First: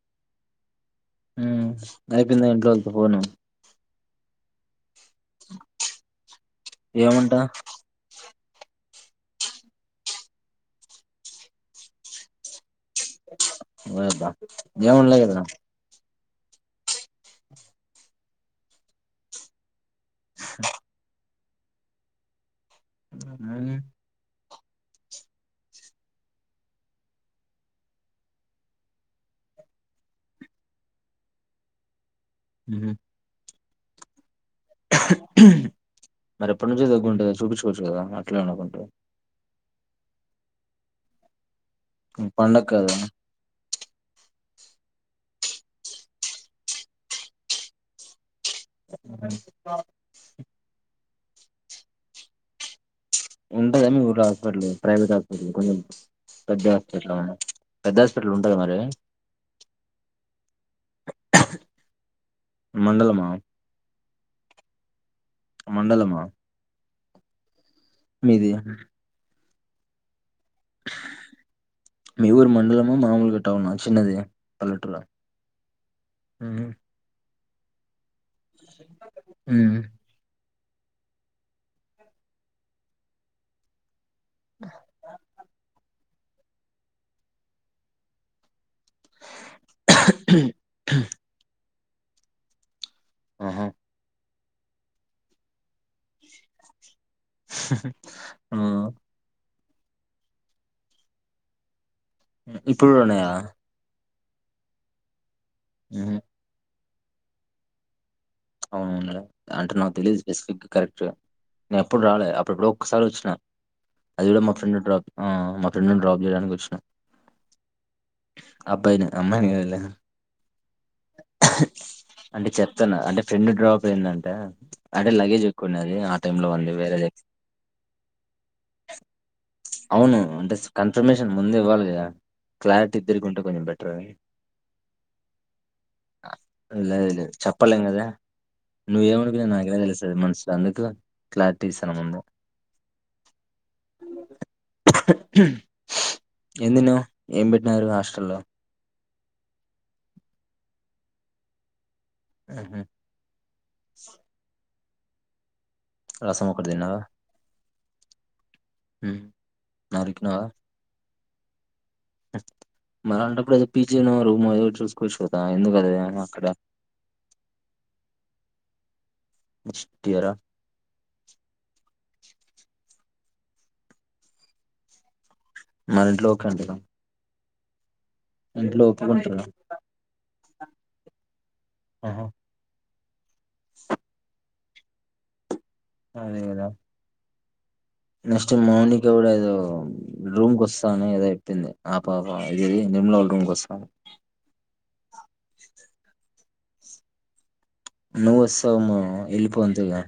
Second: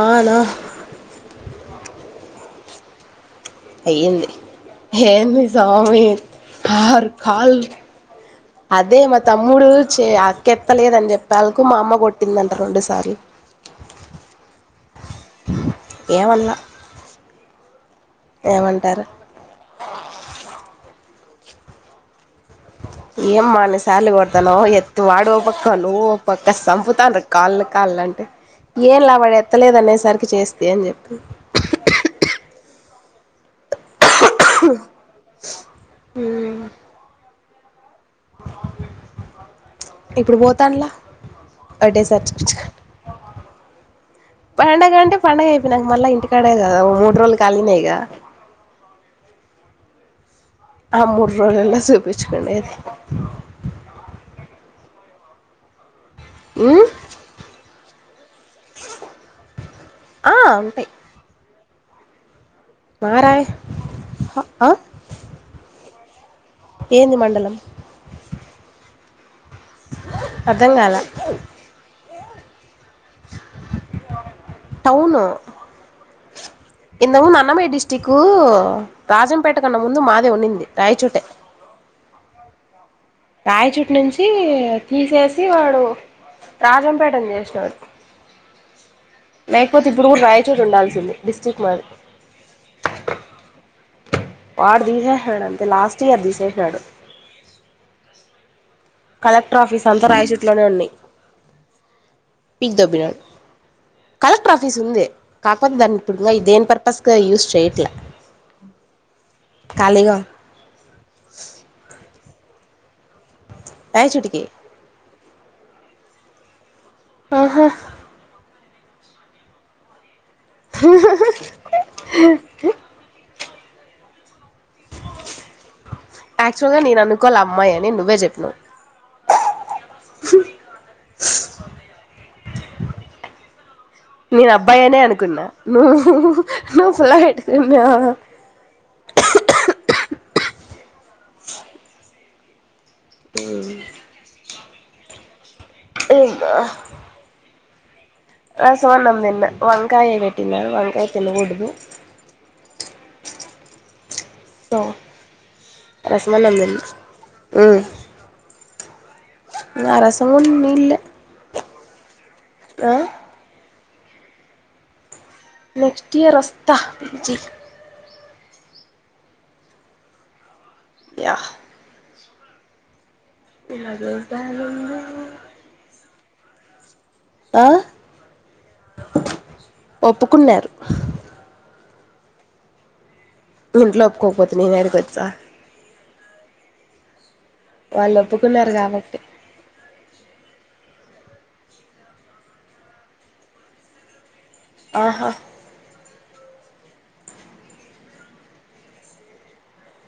ఆనా ఉమ్ అయిపోయిందా ఇంట్లో వాళ్ళతో పోను ఏంది ఏంది స్వామి హర్ ఏమంటా కాల్ అదే మా తమ్ముడు చే అక్కెత్తలేదని చెప్పేళ్కు మా అమ్మ కొట్టిందంటారు రెండు సార్లు ఏమున లేదు గదా ఏమన్నాలే ఏమంటారు ఏమ్మా అని శాల అతను ఎత్ వాడు ఒక పక్క నువ్వు ఒక పక్క సంపుతాను కాళ్ళు కాళ్ళ అంటే ఏం లా వాడు ఎత్తలేదు అనేసరికి చేస్తి ఎని చెప్ప హ్మ్మ్ మరి ఎప్పటి నుంచో తగ్గుంటుందా చూపించుకోవచ్చు కదా అట్లా ఉండకుంటే ఇప్పుడు పోతాండ్ల డేసర్చు పండగ కదా పండుగ అంటే పండుగ అయిపోయినంక మళ్ళ ఇంటికాడే కదా ఓ మూడు రోజులు కాలినేగా [unintelligible] ఆ మూడు రోజులల్ల చూపించుకొని ఉంటదా మీ ఊర్ల హాస్పిటల్ ప్రైవేట్ హాస్పిటల్ కొన్ని పెద్ద ఉమ్ హాస్పిటల్ ఆ పెద్ద హాస్పిటల్ ఉంటందా మరి ఆ ఉంటాయి మండలమా మారాయ్ ఆ మండలమా ఏంది మండలం మీది అర్థం కాల మీ ఊరు మండలమా మామూలుగా టౌనా చిన్నది పల్లెటూరా టౌను ఉమ్ ఇందము మనమే డిస్ ఇటికు రాజంపేట ఉమ్ కన్నా ముందు మాదే ఉండింది రాయిచూటే రాయిచుటు నుంచి తీసేసి వాడు రాజంపేట ని చేసినారు లేకపోతే ఇప్పుడు కూడా రాయచోటు ఉండాల్సింది డిస్టిక్ మాది ఆహా వాడు తీసేసినాడు అంతే లాస్ట్ ఇయర్ తీసేసినాడు ఆ కలెక్టర్ ఆఫీస్ అంతా రాయచుట్లోనే ఉన్నాయి పీక్ ఇప్పుడు కూడా దొబ్బినాడు ఉన్నాయా కలెక్టర్ ఆఫీస్ ఉంది కాకపోతే దాన్ని ఉహు ఇప్పుడు కానీ దాన్ని దేని పర్పస్గా యూస్ చేయట్లే అవునవులే అంటే నాకు ఖాళీగా తెలీయదు స్పెసిఫిక్గా కరెక్ట్ నేను ఎప్పుడు రాలదు అప్పుడు ఎప్పుడో ఒక్కసారి వచ్చిన అది కూడా రాయచోటికి మా ఫ్రెండ్డ్రాప్ మా ఫ్రెండును డ్రాప్ చేయడానికి వచ్చినా ఆహా అబ్బాయిని అమ్మయిని కాదులే అంటే చెప్తున్నా అంటే ఫ్రెండ్ డ్రాప్ అయింది అంటే అంటే లగేజ్ ఎక్కువ ఉన్నది ఆ టైమ్ లో యాక్చువల్ వాంది గా వేరే నేను అనుకోలే అమ్మాయి అని నువ్వే చెప్పినావు అవును అంటే కన్ఫర్మేషన్ ముందు ఇవ్వాలి కదా క్లారిటీ తిరిగి ఉంటే బెటర్ అని. నేను అబ్బాయినే అనుకున్నా నువ్ నువ్వు పుల్ల పెట్టుకున్నా నువ్వు ఏమనుకునేది నాకెలా తెలుస్తది మనసుల అందుకు క్లారిటీ ఇస్తాన ముందే ఉ ఏం తిన్నావ్ ఏం పెట్టినారు హస్ రసం అన్నం తిన్న వంకాయ పెట్టినారు వంకాయ తినకూడదు ఆహా త రసం ఒక్కటి తిన్నవా ఆ రసము నీళ్లే మరి అలాంటప్పుడు పిజినో రూమో ఏదో ఒకటి చూసుకోవచ్చు కదా ఎందుకు అది నెక్స్ట్ ఇయర్ అక్కడ వస్తా పీజీ ఫస్ట్ ఇయర యా ఎల్లగొడుతారు మన ఇంట్లో కంటేనా ఆ ఒప్పుకున్నారు ఆహా ఇంట్లో ఒప్పుకోకపోతే నేను అడిగొచ్చా అదేగదా వాళ్ళు నెస్ట్ ఒప్పుకున్నారు మౌనిక కాబట్టి కూడాఎదో రూమ్కి వస్తా ఏదో చెప్పింది ఆ పాప ఇది ఇది నిమ్లం కోసం ఆహా నువ్వు వత్సవము వెళ్ళిపోతుగా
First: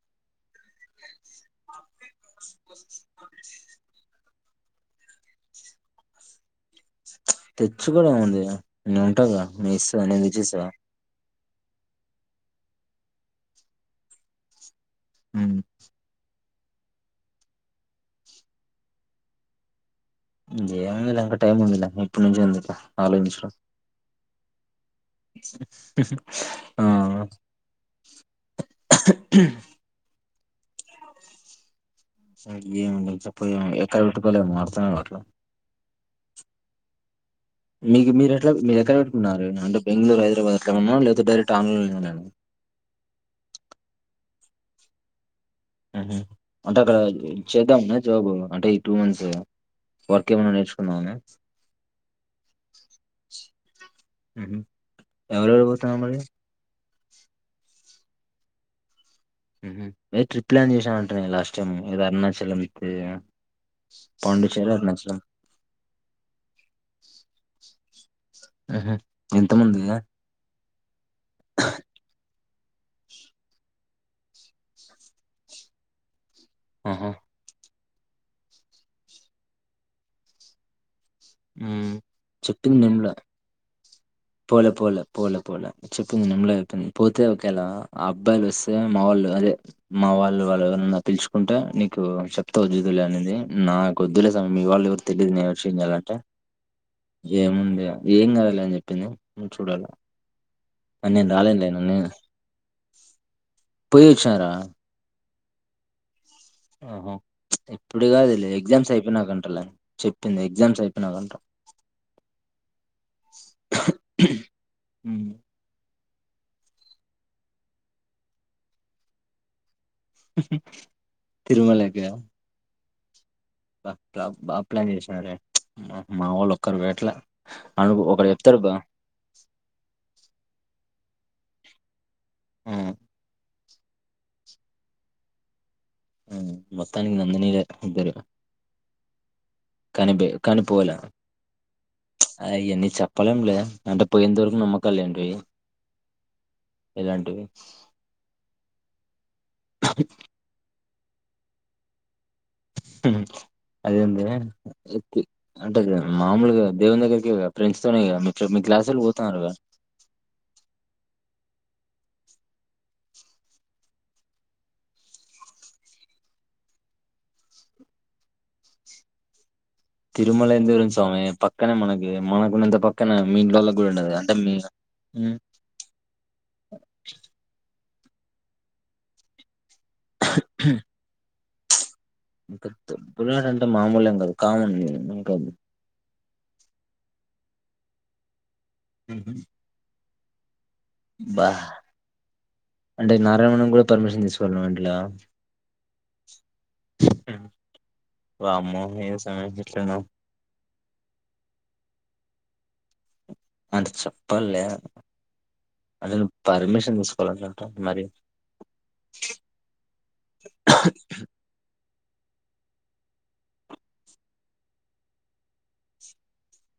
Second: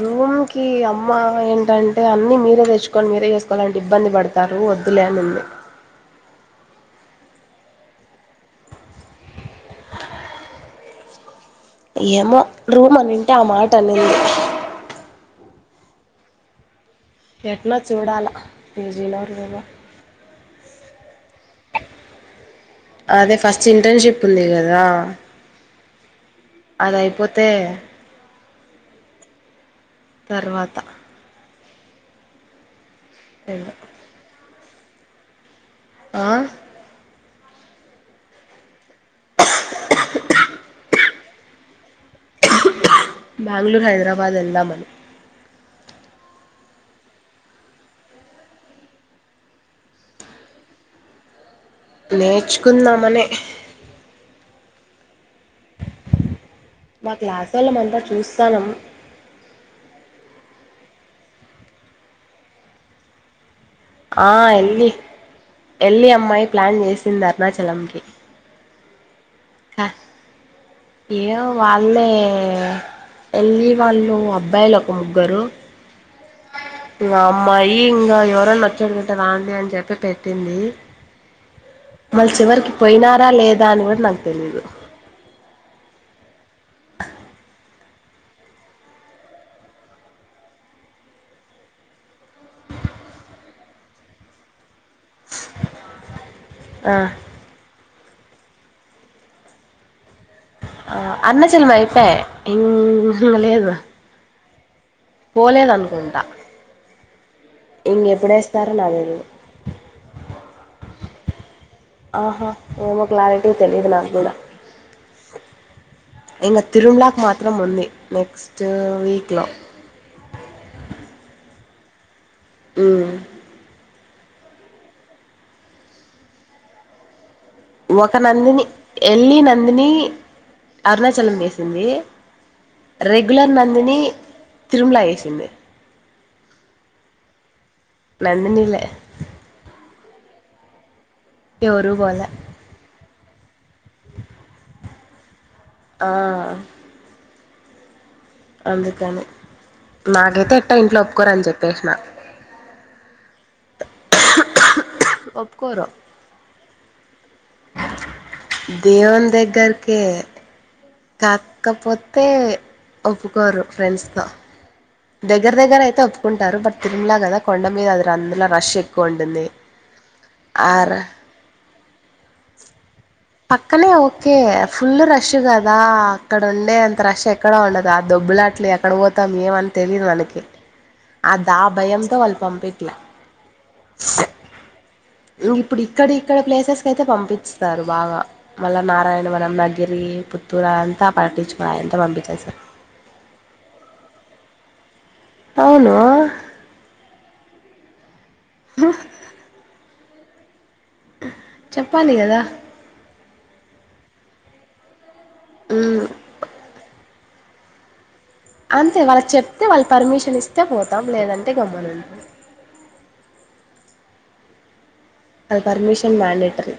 రూమ్ కి అమ్మ ఏంటంటే అన్నిీ మీరే తెచ్చుకొని మీరే చేస్త లాంటి ఇబ్బంది పడతారు వద్దులేనింది తెచ్చు కూడా ఉంది నేను ఉంటాగా మీ ఇస్తా నేను తెచ్చి ఇస్తాగా ఏమో రూమ్ అనింటే ఆ మాట అనింది ఉ ఎట్న చూడాలా పజీలోర్లో ఏమంది ఇంకా టైం ఉంది ఇప్పటి నుంచే ఉంది ఇక ఆలోచించడం కుంది కదా [unintelligible] ఆ! ఆ! అదయిపోతే తర్వాత స ఏమి లే చెప్ప ఎక్కడ పెట్టుకోలేమో అర్థమే గట్ల ఆ మీకు మీరు ఎట్లా మీరు ఎక్కడ పెట్టుకున్నారు అంటే బెంగళూరు హదరాబాద్ ఎట్డ ఉన్నార లేదా డైరెక్ట్ ఆన్లో పద వెళ్దాం మరి అంటే అక్కడ చేద్దాం జాబ్ అంటే ఈ టూ మంత్స్ లొ వర్క్ ఏమైన్నా నేర్చుకున్నాావుని నేర్చుకుందామనే ఎవరురు పోతా మరి మా క్లాసు వాళ్ల అంతా చూస్తానుం ఏ ట్రిప్ ప్లాన్ చేశాను అంట నేను లాస్ట్ టైమ్ ఇదో అరుణాచలం ఇప్పుడే ఆ ఎళ్ళి ఎళ్లి అమ్మాయి ప్లాన్ చేసింది అరుణాచలంకి ఆహ ఎంత ముందియ ఏయో వాళ్ళే ఎల్లి వాళ్ళు అబ్బాయిలు ఒక ముగ్గురు నా అమ్మాయి అయ ఇంకా ఎవరైనా నచ్చడు దుంటే రాాండి అని చెప్పి పెట్టింది మళ్ళ చివరికి చెప్పింది నిమ్ల పోయినారా లేదా అనిట్ పోలే పోలే పోలే పోలే చెప్పింది నింలే పోతే ఒకేలా ఆ అబ్బాయిలు వస్తే మా వాళ్ళు అదే మా వాళ్ళు వాళ్ళు ఎవరన్నా పిలుచుకుంట నీకు చెప్తా వజుదులే అనేది నాకుద్దులే సామీ మీ వాళ్ళు ఎవరు తెలియదు నేను విషయం చేయాలంటే ఆ ఏముంది ఏం కదాలి అని చెప్పింది నువ్వు చూడాల నేను అరుణాచలం రాలేండినున్న అయిపాయ్ ఇంగ లేదు పోయి వచ్చారా పోలేదనుకుంటా ఆహో ఎప్పుడ ఇంగ కాదు ఎప్పుడేస్తారో ఎగ్జామ్స్ నాకు తెలీదు అయిపోయినాకంటారులే చెప్పింది ఎగ్జామ్స్ అయిపోయినాక అంటారు ఆహా ఏమో క్లారిటీ తెలిదు నాకు కూడా ఇంకా తిరుమలాకు మాత్రం ఉంది నెక్స్ట్ వీక్ లో ఉ హు తిరుమలగా ఉ ప్లే బ ప్లాన్ జేసినారే మా వోలు ఒక్కరు వట్లా ఒక నందిని ఎల్లి నందిని అరుణాచలం వేసింది బా రెగ్యులర్ నందిని తిరుమల వేసింది మొత్తానికి నందినిలే నందినిలే కానిబి కనిపోలే ఎవరు బోలే పళ్లెం లే అంటే పోయిందరుకు నమ్మకలేండి. ఆ ఆ అందుకని నాకైతే ఎట్ట ఇంట్లో ఒప్పుకోరని జేప్పేచిన్నా అదేందే ఎత్తి అంటే ఒప్పుకోరు మాముూలుగా దేవుదగ్గర్ యేవే ప్రెండ్స్ తోనే గా మితృ మీ క్లాసోలు దేవుని పోతున్నారుగా దగ్గరకే కాకపోతే ఒప్పుకోరు ఫ్రెండ్స్ తో దగ్గర దగ్గర అయితే ఒప్పుకుంటారు. బట్ తిరుమలా కదా కొండ మీద అది రాందులా రష్ ఎక్కువ ఉంటుంది. తిరుమల ఎన్ దూరం ఆర్ స్వామి. పక్కనే మనకి మనకున్నంత పక్కన మీ ఇంట్లోళ్ళకి పక్కనే కూడా ఉండదు అంటే ఓకే మీ ఫుల్ రష్ ఉమ్, కదా అక్కడ ఉండే అంత రష్ ఎక్కడా ఉండదు ఆ దొబ్బులాట్లు ఎక్కడ పోతాం. ఏమని తెలిదు మనకి ఆదా భయం లో వాళ్ళు ఇంకా పంపియట్లే తొబ్బులాట అంటే మామూలేం కాదు కామన్ ఇంకా ఇక్కడ ప్లేసెస్ కైతే పంపిస్తస్తారు బాగా మళ్ళా ఉహు. నారాయణవరం నగిరి పుత్తూరు అంతా బా పట్టించుకో అంతా పంపించేస్తారు అంటే నారాయణనం కూడా పర్మిషన్ దిసుకోవల్ అండి. అవును హు వామో ఎమ్ సంగతి ఇట్లున్నావ్ చెప్పాలి గదా చెప్పాలే ఉమ్, అద్ నువ్ పర్మిషన్ తీసుకోవాలంట మరి అంతే వాళ్ళకి చెప్తే వాళ్ళ పర్మిషన్ ఇస్తే పోతాం లేదంటే గమనుడ్ అది పర్మిషన్ మాండేటరీ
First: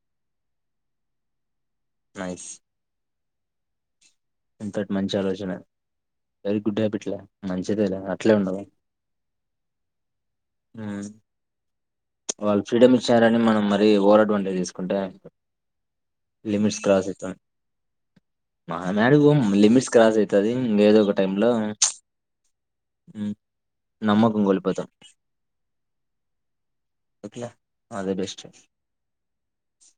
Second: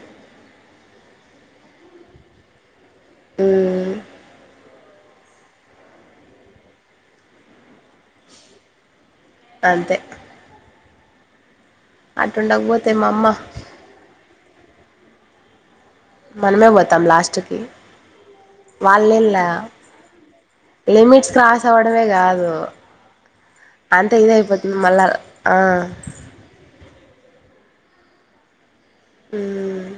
నైస్ హుహ్ ఇంతట్ మంచి ఆలోచన వెరీ గుడ్ హ్యాబిట్లే మంచిదేలే అట్లే ఉండాలా అంతే ఉహ్ వాళ్ళు అటుండకపోతే ఫ్రీడమ్ మా అమ్మ ఇచ్చారని మనం మరి ఓవర్ అడ్వాంటేజ్ దిస్ ఉంటై అనుకో మనమే బోతం లాస్ట్కి మనం యాడికి పోం లీలా లిమిట్స్ క్రాస్ అయితది ఏదో ఒక లిమిట్స్ టైమ్ లో క్రాస్స్ అవ్వడమే గాదు. అంత నమ్మకం ఇందైపోతోంది కోల్పోతాం మళ్ళా ఆ ఎట్లా ఆల్ దా బెస్ట్ హుహ్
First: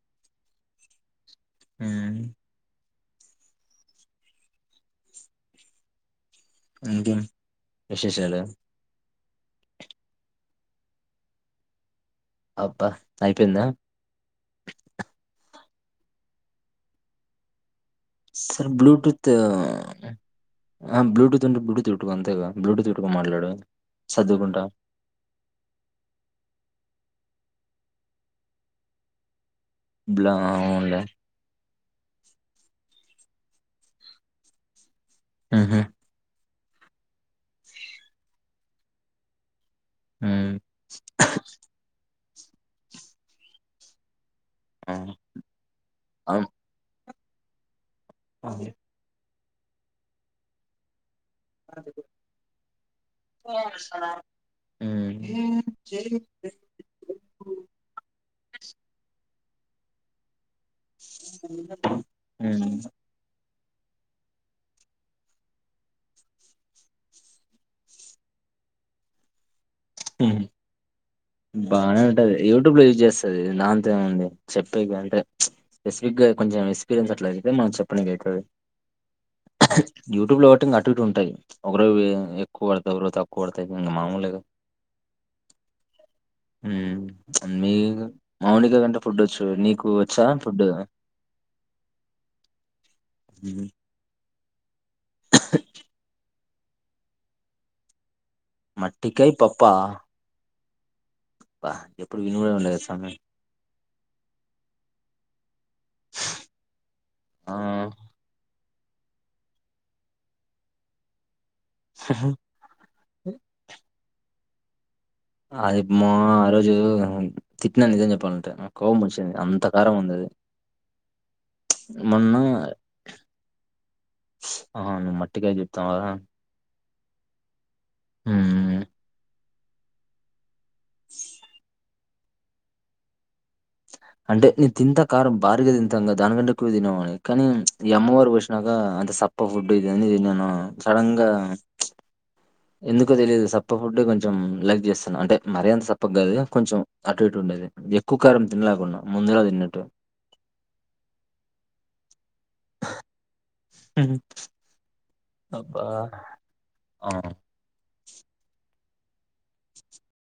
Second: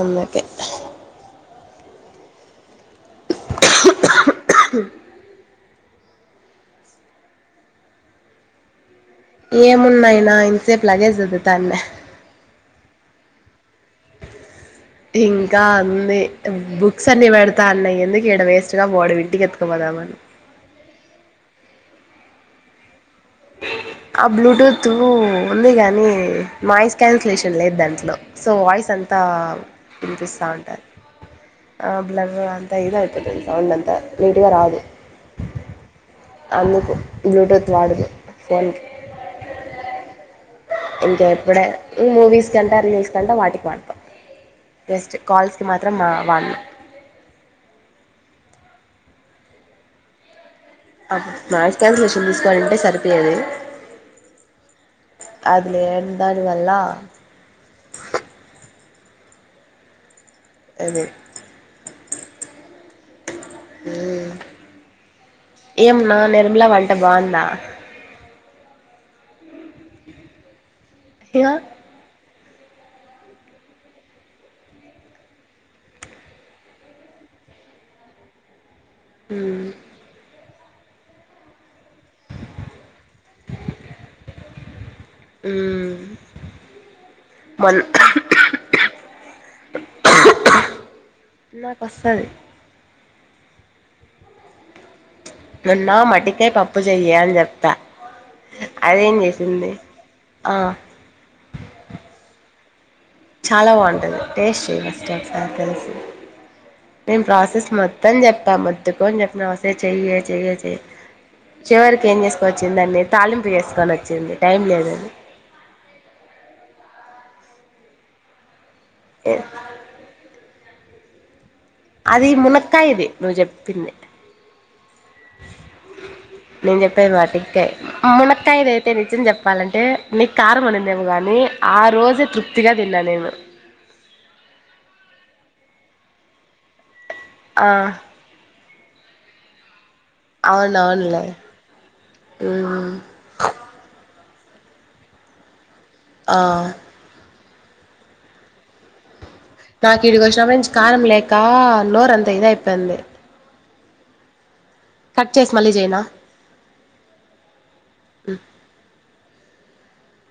అందుకే ఏయ్ ఇంకేం విశేషాలో ఏమున్నాయినా ఇంతసేపు లాగే సదుతాన్న అబ్బా అయిపోందా కా ఉంది బుక్స్ అన్ని పెడతా అన్నాయ్ సార్ బ్లూటూతూ ఆ బ్లూటూత్ ఉంటే బ్లూటూత్ పెట్టు అంతే గా బ్లూటూత్ పెట్టుకొని మాట్లాడు ఆ సర్దుకుంటా బ్లూటూత్ ఉంది గాని మాయిస్ క్యాన్సిలేషన్ లేదు దాంట్లో సో వాయిస్ అంతా బ్లా వినిపిస్తా ఉంటది ఉండా ఆ బ్లర్ అంతా ఇది అయిపోతాది సౌండ్ అంతా నీట్గా రాదు. ఉహుహ్ అందుకు బ్లూటూత్ వాడదు ఫెన్క్ ఉమ్, ఇంకా ఎప్పుడే మూవీస్ కంటే రీల్స్ కంటా వాటికి వాడతాం. ఆ, జెస్ట్ కాల్స్ కి మాత్రం మా వడను. ఆహా అప్ నాయిస్ క్యాన్సిలేషన్ తీసుకోవాలంటే సరిపోయేది అదిలే దాని వల్ల అది హుమ్ హు ఏంనా నిర్మల వంట బాగుందా హు ఇగ బానే ఉంటది యూట్యూబ్ లో చూసి చేస్తది నంతె ఉంది చెప్పే కంటే స్పెసిఫక్ గా కొంచెం ఎక్స్పీరియన్స్ అట్లా మనక్ చెప్పనికి అయితది మ్మ్ యుట్యూబ్ లో టింది అటు ఇటు ఉంటాయ్ ఒకరోజు ఎక్కువ పడుతాయ్ ఒకరోజు తక్కువ పడుతాయ్ ఇంకా మామూలే హుమ్ హుమ్ నీకు మౌనిక కంటే ఫుడ్ వచ్చు నీకు వచ్చా ఫుడ్ నాకోస్తది హుమ్ నిన్న మడ్డికాయ్ పప్పు చెయ్యి అని చెప్తా అదేం మట్టికాయ్ పప్ప చేసింది ఆ అబ్బా ఎప్పుడు విని కూడా వినలేదు అసల్ చాలా బాగుంటది టేస్ట్ చెయ్ ఒకసారి తెలుస్ నేను ఆ ప్రాసెస్ మొత్తం చెప్పా మొ త్తుకొని చెప్పిన ఒసే చెయ్యే చెయ్యే చెయ్ చివరికి ఏం చేసుకోని వచ్చిందన్ని తాలింపు చేసుకొని వచ్చింది టైం లేదని అది మా ఆ రోజు తిట్టిననిజం చెప్పాలంటే కోపం వచ్చింది అంత కారం ఉందది అది మునక్కయది నువ్వు చెప్పింది ఆహ నువ్వు మట్టికాయ్ చెప్పినవ్ కదా అహ మాట్టికాయ్ మునక్కాదైతే నిజం చెప్పాలంటే ని కారం ఉండిందోమో గాని ఆ రోజే తృప్తిగా తిన్నా నేను అంటే నేను తింతా కారం భారీగా తింతాగా దానికంటే ఎక్కువ తినేవాన్ని కానీ ఆ ఈ అమ్మవారు పోస్ చనాక అంత సప్ప ఫుడ్ ఇది అన్ని తిన్నాన సడన్ అవునవునులే గా మ్మ్ ఎందుకో తెలియదు సప్ప ఫుడ్ కొంచెం లైక్ చేస్తున్న అంటే మరి అంత సప్పగ్గదు ఆ కొంచెం అటు టుండేది ఎక్కువ కారం తినలేకుండామ్ నాకు ఇడికి వచ్చినప్పటి నుంచీ కారం లేక నోరు అంత ఇదైపోయింది హు హు మళ్ళీ అబ్బా చేయనా అవును